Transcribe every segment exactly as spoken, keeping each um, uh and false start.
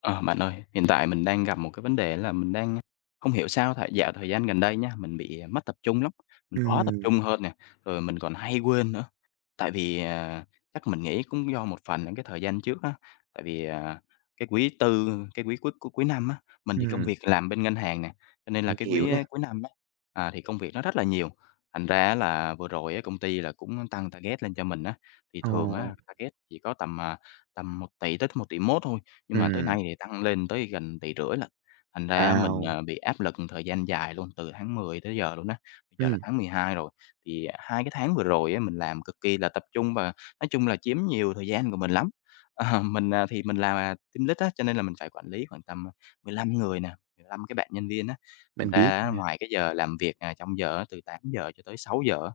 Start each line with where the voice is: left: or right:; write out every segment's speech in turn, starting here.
left: Ờ, Bạn ơi, hiện tại mình đang gặp một cái vấn đề là mình đang không hiểu sao thời dạo thời gian gần đây nha, mình bị à, mất tập trung lắm, mình khó tập
right: Ừm,
left: trung hơn nè, rồi mình còn hay quên nữa. Tại vì, à, chắc mình nghĩ cũng do một phần là cái thời gian trước á, tại vì, à, cái quý Tư, cái quý cuối cuối cuối năm á, mình thì công
right: ừm,
left: việc làm bên ngân hàng nè, cho nên là
right: mình
left: cái
right: hiểu
left: quý,
right: nè.
left: a, cuối năm á, à, thì công việc nó rất là nhiều. Thành ra là vừa rồi á, công ty là cũng tăng target lên cho mình á, thì
right: Ồ,
left: thường á target chỉ có tầm, à, tầm một tỷ tới một tỷ không trăm triệu thôi, nhưng mà tới
right: ừm,
left: nay thì tăng lên tới gần tỷ rưỡi không trăm triệu lận, thành ra á mình,
right: wow,
left: ờ, bị áp lực một thời gian dài luôn, từ tháng mười tới giờ luôn á, bây giờ là
right: ừm,
left: tháng mười hai rồi. Thì hai cái tháng vừa rồi á mình làm cực kỳ là tập trung và nói chung là chiếm nhiều thời gian của mình lắm. Ờ, mình, à, thì mình là team lead á, cho nên là mình phải quản lý khoảng tầm, mười lăm người nè, mười lăm cái bạn nhân viên á, thành
right: mình biết,
left: ra á ngoài cái giờ làm việc, à, trong giờ á, từ tám giờ cho tới sáu giờ á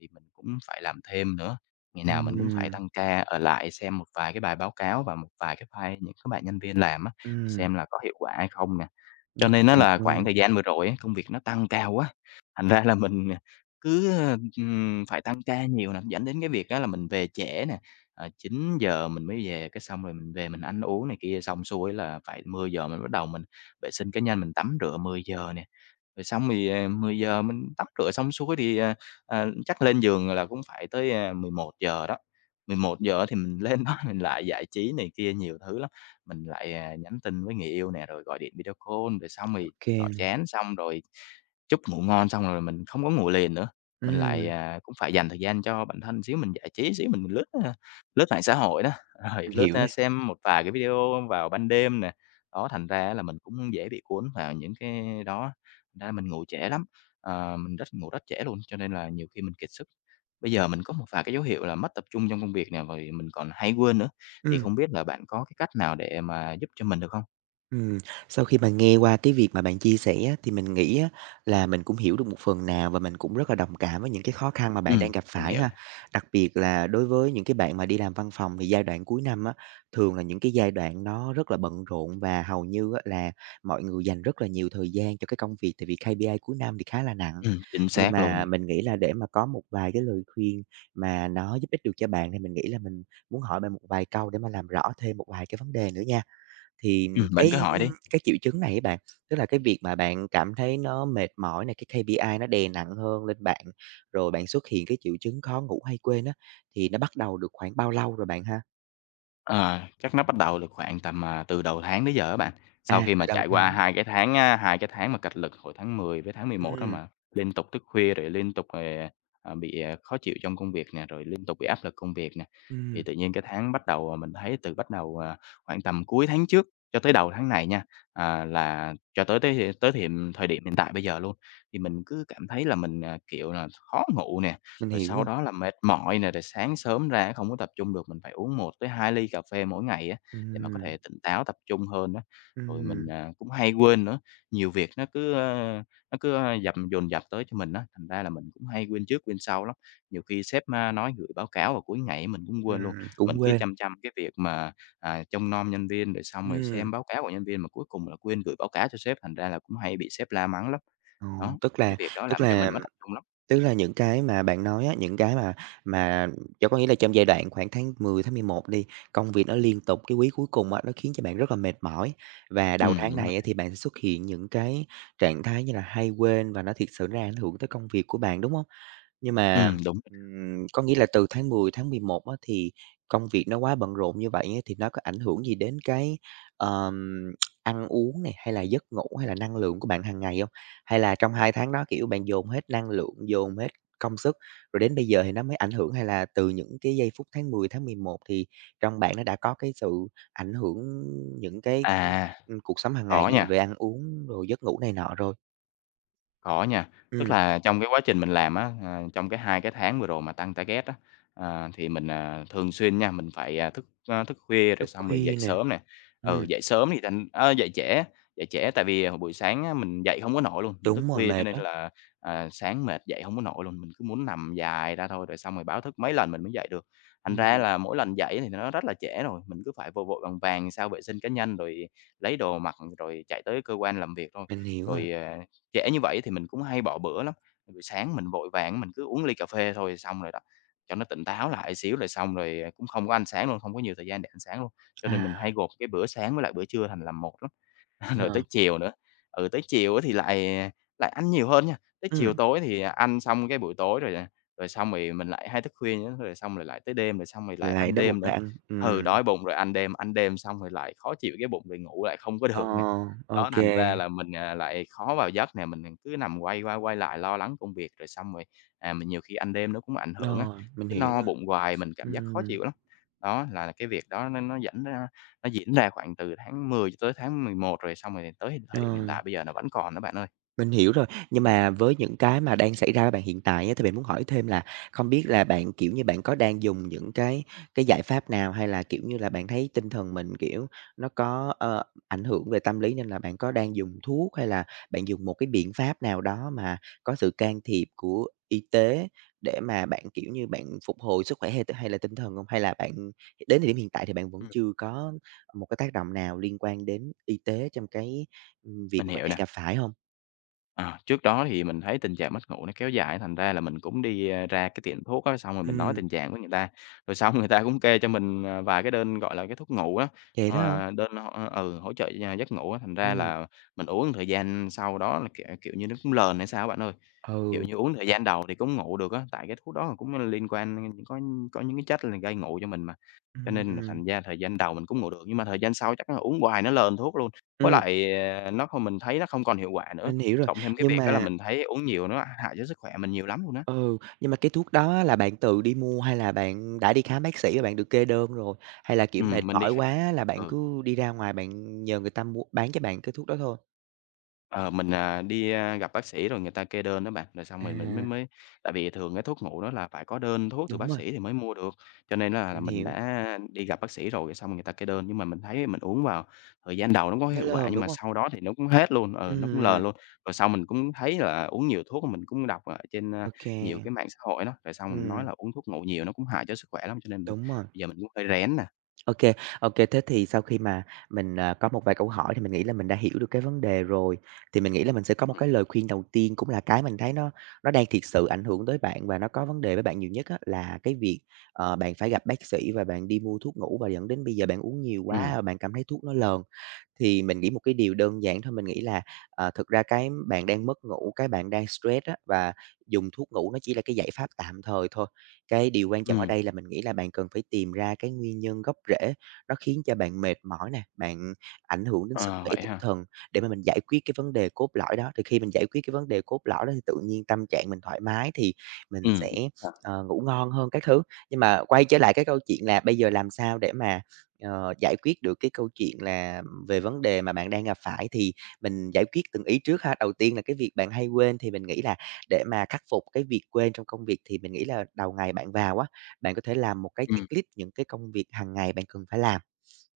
left: thì mình cũng phải làm thêm nữa. Ngày nào mình cũng phải
right: ừm,
left: tăng ca ở lại xem một vài cái bài báo cáo và một vài cái file những cái bạn nhân viên làm á, để
right: ừm,
left: xem là có hiệu quả hay không nè. Cho nên á
right: à,
left: là khoảng thời gian vừa rồi á, công việc nó tăng cao quá, thành ra là mình, à, cứ, ờ, ừm, phải tăng ca nhiều nè, dẫn đến cái việc á là mình về trễ nè. À, chín giờ mình mới về, cái xong rồi mình về mình ăn uống này kia xong xuôi là phải mười giờ mình bắt đầu mình vệ sinh cá nhân, mình tắm rửa mười giờ nè. Rồi xong thì, ờ, mười giờ mình tắm rửa xong xuôi thì, à, à, chắc lên giường là cũng phải tới, ờ, mười một giờ đó, mười một giờ thì mình lên đó mình lại giải trí này kia nhiều thứ lắm, mình lại, à, nhắn tin với người yêu nè, rồi gọi điện video call, rồi xong
right: ô
left: thì
right: kê
left: gọi
right: nè,
left: chán, xong rồi chút ngủ ngon xong rồi mình không có ngồi liền nữa, mình
right: ừm,
left: lại, à, cũng phải dành thời gian cho bản thân xíu, mình giải trí xíu, mình mình lướt, a, lướt mạng xã hội đó, rồi
right: mình
left: lướt,
right: hiểu nè,
left: a, xem một vài cái video vào ban đêm nè. Đó, thành ra á là mình cũng dễ bị cuốn vào những cái đó, thành ra mình ngủ trễ lắm, ờ, mình rất ngủ rất trễ luôn, cho nên là nhiều khi mình kiệt sức. Bây giờ mình có một vài cái dấu hiệu là mất tập trung trong công việc nè, rồi mình còn hay quên nữa, thì
right: ừm.
left: không biết là bạn có cái cách nào để mà giúp cho mình được không?
right: Ừm, sau khi mà nghe qua cái việc mà bạn chia sẻ á, thì mình nghĩ á, là mình cũng hiểu được một phần nào và mình cũng rất là đồng cảm với những cái khó khăn mà bạn
left: Ừm,
right: đang gặp
left: mình
right: phải
left: hiểu
right: ha.
left: nè,
right: Đặc biệt là đối với những cái bạn mà đi làm văn phòng thì giai đoạn cuối năm á, thường là những cái giai đoạn nó rất là bận rộn và hầu như á, là mọi người dành rất là nhiều thời gian cho cái công việc tại vì kây pi ai cuối năm thì khá là nặng.
left: ừm, chính
right: Nhưng
left: xác luôn
right: mà
left: nè.
right: mình nghĩ là để mà có một vài cái lời khuyên mà nó giúp ích được cho bạn thì mình nghĩ là mình muốn hỏi bạn một vài câu để mà làm rõ thêm một vài cái vấn đề nữa nha. Thì
left: Ừm, bạn
right: cái
left: cứ hỏi đi.
right: cái triệu chứng này ấy bạn, tức là cái việc mà bạn cảm thấy nó mệt mỏi này, cái kây pi ai nó đè nặng hơn lên bạn, rồi bạn xuất hiện cái triệu chứng khó ngủ hay quên á, thì nó bắt đầu được khoảng bao lâu rồi bạn ha?
left: Ờ, chắc nó bắt đầu được khoảng tầm, à, từ đầu tháng tới giờ á bạn. Sau
right: À,
left: khi
right: từ
left: mà
right: đầu
left: trải qua
right: tháng.
left: hai cái tháng á, hai cái tháng mà cạch lực hồi tháng mười với tháng mười một đó
right: Ừm,
left: mà liên tục thức khuya, rồi liên tục, ờ, ờ, bị, ờ, khó chịu trong công việc nè, rồi liên tục bị áp lực công việc nè, thì
right: ừm,
left: tự nhiên cái tháng bắt đầu, à, mình thấy từ bắt đầu, à, khoảng tầm cuối tháng trước cho tới đầu tháng này nha, à, là cho tới tới tới thì thời điểm hiện tại bây giờ luôn, thì mình cứ cảm thấy là mình, à, kiểu là, khó ngủ nè,
right: mình
left: rồi
right: hiểu
left: sau
right: rồi.
left: đó là mệt mỏi nè, rồi sáng sớm ra không có tập trung được, mình phải uống một tới hai ly cà phê mỗi ngày á, để mà có
right: Ừm,
left: thể tỉnh táo tập trung hơn đó. Rồi mình,
right: ừm,
left: à, cũng hay quên nữa, nhiều việc nó cứ, ơ, nó cứ, ơ, dầm dồn dập tới cho mình đó thành ra là mình cũng hay quên trước quên sau lắm. Nhiều khi sếp, a, nói gửi báo cáo vào cuối ngày mình cũng quên luôn,
right: ừm, cũng
left: mình cứ
right: quên.
left: chăm chăm cái việc mà, à, trông nom nhân viên, rồi xong rồi
right: Ừm,
left: xem báo cáo của nhân viên mà cuối cùng là quên gửi báo cáo cho sếp, thành ra là cũng hay bị sếp la mắng lắm.
right: ồ,
left: Đó,
right: tức
left: những
right: là
left: cái việc đó
right: tức
left: làm cho
right: là
left: mình mất tập trung lắm.
right: Tức là những cái mà bạn nói á, những cái mà mà cho có nghĩa là trong giai đoạn khoảng tháng mười, tháng mười một đi, công việc nó liên tục, cái quý cuối cùng á, nó khiến cho bạn rất là mệt mỏi. Và đầu
left: Ừm,
right: tháng
left: đúng rồi
right: này á,
left: nè.
right: thì bạn sẽ xuất hiện những cái trạng thái như là hay quên và nó thiệt sự nó ảnh hưởng tới công việc của bạn, đúng không? Nhưng
left: Ừ,
right: mà,
left: đúng.
right: ừm, có nghĩa là từ tháng mười, tháng mười một á, thì công việc nó quá bận rộn như vậy á, thì nó có ảnh hưởng gì đến cái, ờm, ăn uống này hay là giấc ngủ, hay là năng lượng của bạn hàng ngày hông? Hay là trong hai tháng đó, kiểu, bạn dồn hết năng lượng, dồn hết công sức, rồi đến bây giờ thì nó mới ảnh hưởng, hay là từ những cái giây phút tháng mười, tháng mười một thì trong bạn nó đã có cái sự ảnh hưởng những cái,
left: À,
right: ưm, cuộc sống hàng ngày
left: có
right: như là
left: nha.
right: về ăn uống rồi giấc ngủ này nọ rồi?
left: Có nha, tức
right: Ừm,
left: là trong cái quá trình mình làm á, ờ, trong cái hai cái tháng vừa rồi mà tăng target á, ờ, thì mình, à, thường xuyên nha, mình phải, à, thức, ơ, thức khuya rồi
right: thức
left: xong rồi
right: khuya
left: dậy
right: nè.
left: sớm nè. Ừ,
right: Ừm,
left: dậy sớm thì thành ơ, dậy trễ, dậy trễ tại vì hồi buổi sáng á mình dậy không có nổi luôn, mình thức
right: đúng rồi,
left: khuya cho
right: mệt
left: nên
right: đó.
left: là, à, sáng mệt dậy không có nổi luôn, mình cứ muốn nằm dài ra thôi, rồi xong rồi báo thức mấy lần mình mới dậy được. Thành ra
right: Ừm,
left: là mỗi lần dậy thì nó rất là trễ rồi, mình cứ phải vội vội vàng vàng sao vệ sinh cá nhân, rồi lấy đồ mặc, rồi chạy tới cơ quan làm việc thôi.
right: mình hiểu à.
left: Rồi, ờ Trễ như vậy thì mình cũng hay bỏ bữa lắm, buổi sáng mình vội vàng mình cứ uống ly cà phê thôi xong rồi đó, cho nó tỉnh táo lại xíu rồi xong rồi, à, cũng không có ăn sáng luôn, không có nhiều thời gian để ăn sáng luôn. Cho nên
right: À,
left: mình hay gộp cái bữa sáng với lại bữa trưa thành làm một lắm. Rồi tới
right: ờ,
left: chiều nữa, ừ, tới chiều á thì lại lại ăn nhiều hơn nha, tới chiều
right: ừm,
left: tối thì ăn xong cái buổi tối rồi, à, rồi xong rồi mình lại hay thức khuya nữa, rồi xong rồi lại tới đêm, rồi xong rồi lại
right: lại
left: ăn
right: đói bụng
left: đêm
right: lại
left: nữa.
right: ăn.
left: Ừ,
right: Ừm,
left: đói bụng rồi ăn đêm, ăn đêm xong rồi lại khó chịu cái bụng, rồi ngủ lại không có
right: ờ,
left: được nè.
right: ô
left: Đó, thành ra là mình, à, lại khó vào giấc nè, mình cứ nằm quay qua quay lại lo lắng công việc, rồi xong rồi, à, mình nhiều khi ăn đêm nó cũng ảnh hưởng á,
right: rồi, mình
left: cứ
right: hiểu
left: no
right: rồi.
left: bụng hoài, mình cảm giác khó
right: Ừm,
left: chịu lắm. Đó là cái việc đó nó nó dẫn ra nó diễn ra khoảng từ tháng mười cho tới tháng mười một rồi xong rồi tới
right: ờ.
left: thời điểm hiện tại bây giờ nó vẫn còn đó bạn ơi.
right: Mình hiểu rồi, nhưng mà với những cái mà đang xảy ra với bạn hiện tại á, thì mình muốn hỏi thêm là không biết là bạn, kiểu như, bạn có đang dùng những cái cái giải pháp nào hay là, kiểu như là, bạn thấy tinh thần mình, kiểu, nó có, ờ, ảnh hưởng về tâm lý nên là bạn có đang dùng thuốc hay là bạn dùng một cái biện pháp nào đó mà có sự can thiệp của y tế để mà bạn, kiểu như, bạn phục hồi sức khỏe hay hay là tinh thần hông? Hay là bạn đến thời điểm hiện tại thì bạn vẫn
left: Ừm.
right: chưa có một cái tác động nào liên quan đến y tế trong cái, ừm, việc
left: Mình
right: mà mình
left: hiểu
right: đang
left: nè.
right: gặp phải hông?
left: Ờ, trước đó thì mình thấy tình trạng mất ngủ nó kéo dài thành ra là mình cũng đi, a, ra cái tiệm thuốc á, xong rồi mình nói
right: Ừm,
left: tình trạng với người ta, rồi xong người ta cũng kê cho mình, ờ, vài cái đơn, gọi là, cái thuốc ngủ á,
right: vậy đó hả?
left: ờ, đơn h ừ, hỗ trợ gi giấc ngủ á, thành ra
right: Ừm,
left: là mình uống thời gian sau đó là, kiểu kiểu như, nó cũng lờn hay sao á bạn ơi. Kiểu
right: ừ,
left: như, uống thời gian đầu thì cũng ngủ được á, tại cái thuốc đó cũng liên quan có có những cái chất là gây ngủ cho mình mà. Cho nên là
right: ừm,
left: thành ra thời gian đầu mình cũng ngủ được, nhưng mà thời gian sau chắc là uống hoài nó lên thuốc luôn. Với
right: ừm,
left: lại, ờ, nó không mình thấy nó không còn hiệu quả nữa,
right: mình hiểu rồi.
left: cộng thêm cái
right: Nhưng
left: việc đó là
right: mà
left: mình thấy uống nhiều nó hại cho sức khỏe mình nhiều lắm luôn á.
right: ừ, nhưng mà cái thuốc đó á là bạn tự đi mua hay là bạn đã đi khám bác sĩ và bạn được kê đơn rồi? Hay là, kiểu,
left: Ừ
right: mệt
left: mình đi
right: mỏi
left: khám
right: quá là bạn
left: ừ.
right: cứ đi ra ngoài bạn nhờ người ta mua bán cho bạn cái thuốc đó thôi?
left: Ờ, mình, à, đi, a, gặp bác sĩ rồi người ta kê đơn đó bạn, rồi xong mình mình mới
right: À,
left: mới tại vì thường cái thuốc ngủ đó là phải có đơn thuốc từ
right: đúng
left: bác
right: rồi,
left: sĩ thì mới mua được, cho nên á là
right: mình
left: mình
right: hiểu,
left: đã đi gặp bác sĩ rồi, rồi xong người ta kê đơn. Nhưng mà mình thấy mình uống vào thời gian đầu nó có
right: nó
left: hiệu quả
right: lờn,
left: nhưng
right: đúng
left: mà
right: hông?
left: sau đó thì nó cũng hết luôn, ừ, nó cũng lờ
right: Ừm,
left: luôn. Rồi sau mình cũng thấy là uống nhiều thuốc mình cũng đọc ở trên, a,
right: ô kê,
left: nhiều cái mạng xã hội đó, rồi xong mình nói
right: ừm,
left: là uống thuốc ngủ nhiều nó cũng hại cho sức khỏe lắm, cho nên mình
right: đúng rồi.
left: bây giờ mình cũng hơi rén nè.
right: OK, OK. Thế thì sau khi mà mình, à, có một vài câu hỏi thì mình nghĩ là mình đã hiểu được cái vấn đề rồi, thì mình nghĩ là mình sẽ có một
left: Ừ,
right: cái lời khuyên đầu tiên cũng là cái mình thấy nó nó đang thiệt sự ảnh hưởng tới bạn và nó có vấn đề với bạn nhiều nhất á, là cái việc, ờ, bạn phải gặp bác sĩ và bạn đi mua thuốc ngủ và dẫn đến bây giờ bạn uống nhiều
left: ừ,
right: quá và bạn cảm thấy thuốc nó lờn. Thì mình nghĩ một cái điều đơn giản thôi, mình nghĩ là, ờ, thực ra cái bạn đang mất ngủ, cái bạn đang stress á, và dùng thuốc ngủ nó chỉ là cái giải pháp tạm thời thôi. Cái điều quan trọng ở
left: ừm,
right: đây là mình nghĩ là bạn cần phải tìm ra cái nguyên nhân gốc rễ nó khiến cho bạn mệt mỏi nè, bạn ảnh hưởng đến sức
left: ờ,
right: khỏe
left: vậy
right: tinh
left: hả?
right: thần để mà mình giải quyết cái vấn đề cốt lõi đó. Thì khi mình giải quyết cái vấn đề cốt lõi đó thì tự nhiên tâm trạng mình thoải mái thì
left: Ừ,
right: mình sẽ,
left: ờ,
right: ờ, ngủ ngon hơn các thứ. Nhưng mà quay trở lại cái câu chuyện là bây giờ làm sao để mà ờ, giải quyết được cái câu chuyện là về vấn đề mà bạn đang gặp phải thì mình giải quyết từng ý trước ha. Đầu tiên là cái việc bạn hay quên thì mình nghĩ là để mà khắc phục cái việc quên trong công việc thì mình nghĩ là đầu ngày bạn vào á, bạn có thể làm một cái checklist những cái công việc hàng ngày bạn cần phải làm.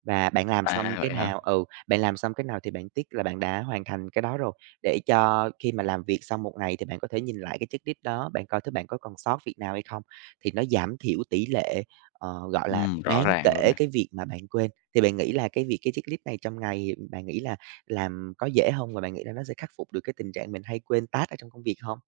right: Và bạn làm xong
left: à,
right: cái
left: vậy hả?
right: nào ừ, bạn làm xong cái nào thì bạn tiếc là bạn đã hoàn thành cái đó rồi, để cho khi mà làm việc xong một ngày thì bạn có thể nhìn lại cái checklist đó, bạn coi thứ bạn có còn sót việc nào hay không, thì nó giảm thiểu tỷ lệ, ờ, gọi là,
left: Ừm, rõ
right: đáng
left: ràng luôn
right: kể
left: nè.
right: cái việc mà bạn quên. Thì bạn nghĩ là cái việc cái checklist này trong ngày bạn nghĩ là làm có dễ không? Và bạn nghĩ là nó sẽ khắc phục được cái tình trạng mình hay quên task ở trong công việc không?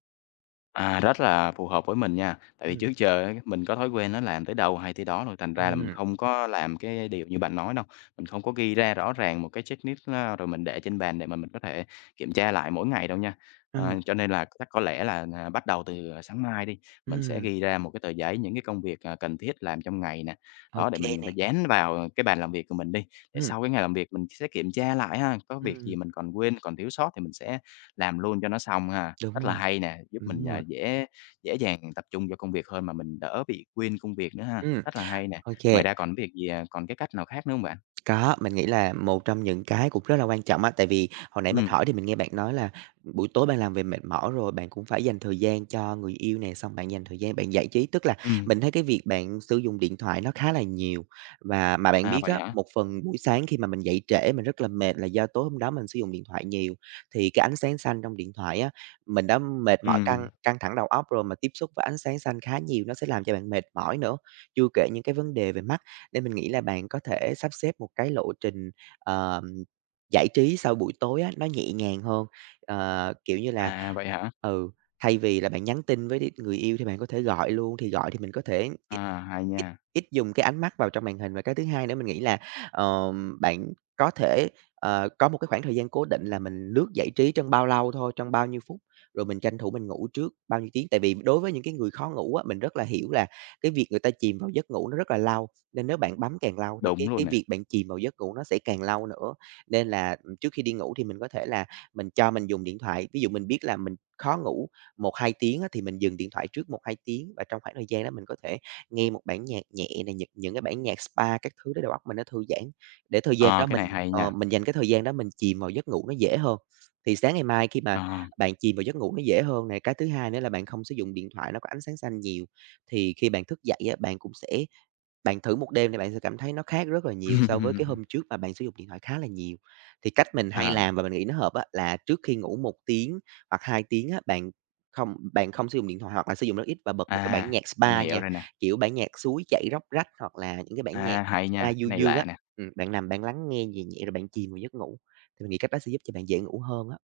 left: À, rất là phù hợp với mình nha, tại vì
right: Ừm,
left: trước giờ á, mình có thói quen nó làm tới đâu hay tới đó rồi thành ra là mình
right: ừm,
left: không có làm cái điều như bạn nói đâu. Mình không có ghi ra rõ ràng một cái checklist á, rồi mình để trên bàn để mà mình có thể kiểm tra lại mỗi ngày đâu nha. Ờ,
right: ừ,
left: cho nên là chắc có lẽ là, à, bắt đầu từ, à, sáng mai đi, mình sẽ
right: ừm,
left: ghi ra một cái tờ giấy những cái công việc, à, cần thiết làm trong ngày nè.
right: ô
left: Đó, để mình
right: nè.
left: phải dán vào cái bàn làm việc của mình đi, để
right: Ừm,
left: sau cái ngày làm việc mình sẽ kiểm tra lại ha, có việc
right: ừm,
left: gì mình còn quên, còn thiếu sót thì mình sẽ làm luôn cho nó xong ha,
right: đúng
left: rất là
right: rồi,
left: hay nè, giúp mình,
right: đúng
left: à,
right: rồi.
left: dễ dễ dàng tập trung vô công việc hơn mà mình đỡ bị quên công việc nữa ha,
right: Ừm,
left: rất là hay nè.
right: ok.
left: Ngoài ra còn việc gì, à, còn cái cách nào khác nữa không bạn?
right: Có, mình nghĩ là một trong những cái cũng rất là quan trọng á, tại vì hồi nãy
left: Ừ,
right: mình hỏi thì mình nghe bạn nói là buổi tối bạn làm về mệt mỏi rồi, bạn cũng phải dành thời gian cho người yêu nè, xong bạn dành thời gian bạn giải trí. Tức là
left: ừm,
right: mình thấy cái việc bạn sử dụng điện thoại nó khá là nhiều và mà bạn
left: à,
right: biết
left: vậy
right: á,
left: hả?
right: một phần buổi sáng khi mà mình dậy trễ mình rất là mệt là do tối hôm đó mình sử dụng điện thoại nhiều, thì cái ánh sáng xanh trong điện thoại á, mình đã mệt mỏi
left: Ừ,
right: căng căng thẳng đầu óc rồi mà tiếp xúc với ánh sáng xanh khá nhiều nó sẽ làm cho bạn mệt mỏi nữa. Chưa kể những cái vấn đề về mắt nên mình nghĩ là bạn có thể sắp xếp một cái lộ trình, ờm, giải trí sau buổi tối á, nó nhẹ nhàng hơn, ờ, kiểu như là
left: à, vậy hả?
right: ừ, thay vì là bạn nhắn tin với đ người yêu thì bạn có thể gọi luôn, thì gọi thì mình có thể
left: À,
right: ít
left: hay
right: ít
left: nha,
right: ít dùng cái ánh mắt vào trong màn hình. Và cái thứ hai nữa mình nghĩ là, ờm, bạn có thể, ờ, có một cái khoảng thời gian cố định là mình lướt giải trí trong bao lâu thôi, trong bao nhiêu phút, rồi mình tranh thủ mình ngủ trước bao nhiêu tiếng. Tại vì đối với những cái người khó ngủ á, mình rất là hiểu là cái việc người ta chìm vào giấc ngủ nó rất là lâu, nên nếu bạn bấm càng lâu thì
left: đúng
right: cái
left: luôn
right: cái
left: nè,
right: việc bạn chìm vào giấc ngủ nó sẽ càng lâu nữa. Nên là, trước khi đi ngủ thì mình có thể là mình cho mình dùng điện thoại, ví dụ mình biết là mình khó ngủ một hai tiếng á, thì mình dừng điện thoại trước một hai tiếng và trong khoảng thời gian đó mình có thể nghe một bản nhạc nhẹ này những những cái bản nhạc spa các thứ để đầu óc mình nó thư giãn, để thời gian
left: ờ,
right: đó
left: cái
right: mình,
left: này hay
right: ờ,
left: nha,
right: mình dành cái thời gian đó mình chìm vào giấc ngủ nó dễ hơn. Thì sáng ngày mai khi mà
left: ờ,
right: bạn chìm vào giấc ngủ nó dễ hơn này cái thứ hai nữa là bạn không sử dụng điện thoại nó có ánh sáng xanh nhiều, thì khi bạn thức dậy á, bạn cũng sẽ bạn thử một đêm thì bạn sẽ cảm thấy nó khác rất là nhiều so với cái hôm trước mà bạn sử dụng điện thoại khá là nhiều. Thì cách mình hay
left: ờ,
right: làm và mình nghĩ nó hợp á, là trước khi ngủ một tiếng hoặc hai tiếng á, bạn không bạn không sử dụng điện thoại hoặc là sử dụng rất ít và bật một cái bản
left: à,
right: nhạc
left: mình
right: spa
left: hiểu
right: nha,
left: rồi nè,
right: kiểu, bản nhạc suối chảy róc rách hoặc là những cái bản nhạc
left: à, hay nha,
right: spa
left: cái
right: du
left: này
right: dương á.
left: lạ nè.
right: Ừm, bạn nằm bạn lắng nghe nhẹ nhẹ rồi bạn chìm vào giấc ngủ, thì mình nghĩ cách đó sẽ giúp cho bạn dễ ngủ hơn á.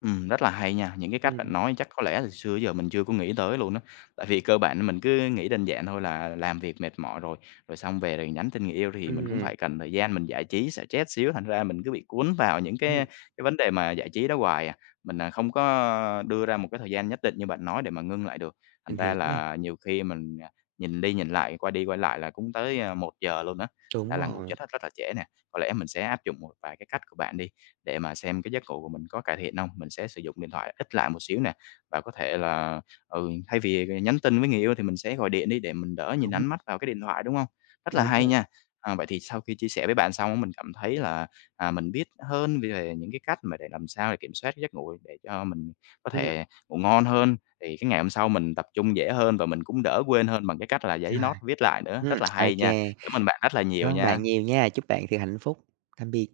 left: Ừm, rất là hay nha, những cái cách
right: Ừm,
left: bạn nói chắc có lẽ từ xưa giờ mình chưa có nghĩ tới luôn á. Tại vì cơ bản mình cứ nghĩ đơn giản thôi là làm việc mệt mỏi rồi, rồi xong về rồi nhắn tin người yêu thì mình cũng
right: ừm,
left: phải cần thời gian mình giải trí, xả stress xíu, thành ra mình cứ bị cuốn vào những
right: ừm,
left: cái cái vấn đề mà giải trí đó hoài à. Mình, à, không có đưa ra một cái thời gian nhất định như bạn nói để mà ngưng lại được. Thành
right: mình
left: ra
right: hiểu nè.
left: là nhiều khi mình, à, nhìn đi nhìn lại, quay đi quay lại là cũng tới, à, một giờ luôn á, thành
right: Đúng
left: ra là ngủ
right: rồi,
left: chết hết rất là trễ nè. Có lẽ mình sẽ áp dụng một vài cái cách của bạn đi, để mà xem cái giấc ngủ của mình có cải thiện không, Mình sẽ sử dụng điện thoại ít lại một xíu nè, và có thể là, ừ, thay vì nhắn tin với người yêu thì mình sẽ gọi điện đi để mình đỡ nhìn
right: đúng,
left: ánh mắt vào cái điện thoại, đúng không? Rất là
right: đúng
left: hay
right: rồi.
left: nha. À, vậy thì sau khi chia sẻ với bạn xong á, mình cảm thấy là, à, mình biết hơn về những cái cách mà để làm sao để kiểm soát cái giấc ngủ để cho mình có
right: Ừm,
left: thể ngủ ngon hơn, thì cái ngày hôm sau mình tập trung dễ hơn và mình cũng đỡ quên hơn bằng cái cách là giấy
right: rồi,
left: nốt viết lại nữa. Rất
right: ừm,
left: là
right: ô.
left: hay nha. Cảm ơn bạn rất là
right: Cảm
left: nhiều
right: ơn bạn
left: nha.
right: nhiều nha. Chúc bạn thật hạnh phúc. Tạm biệt.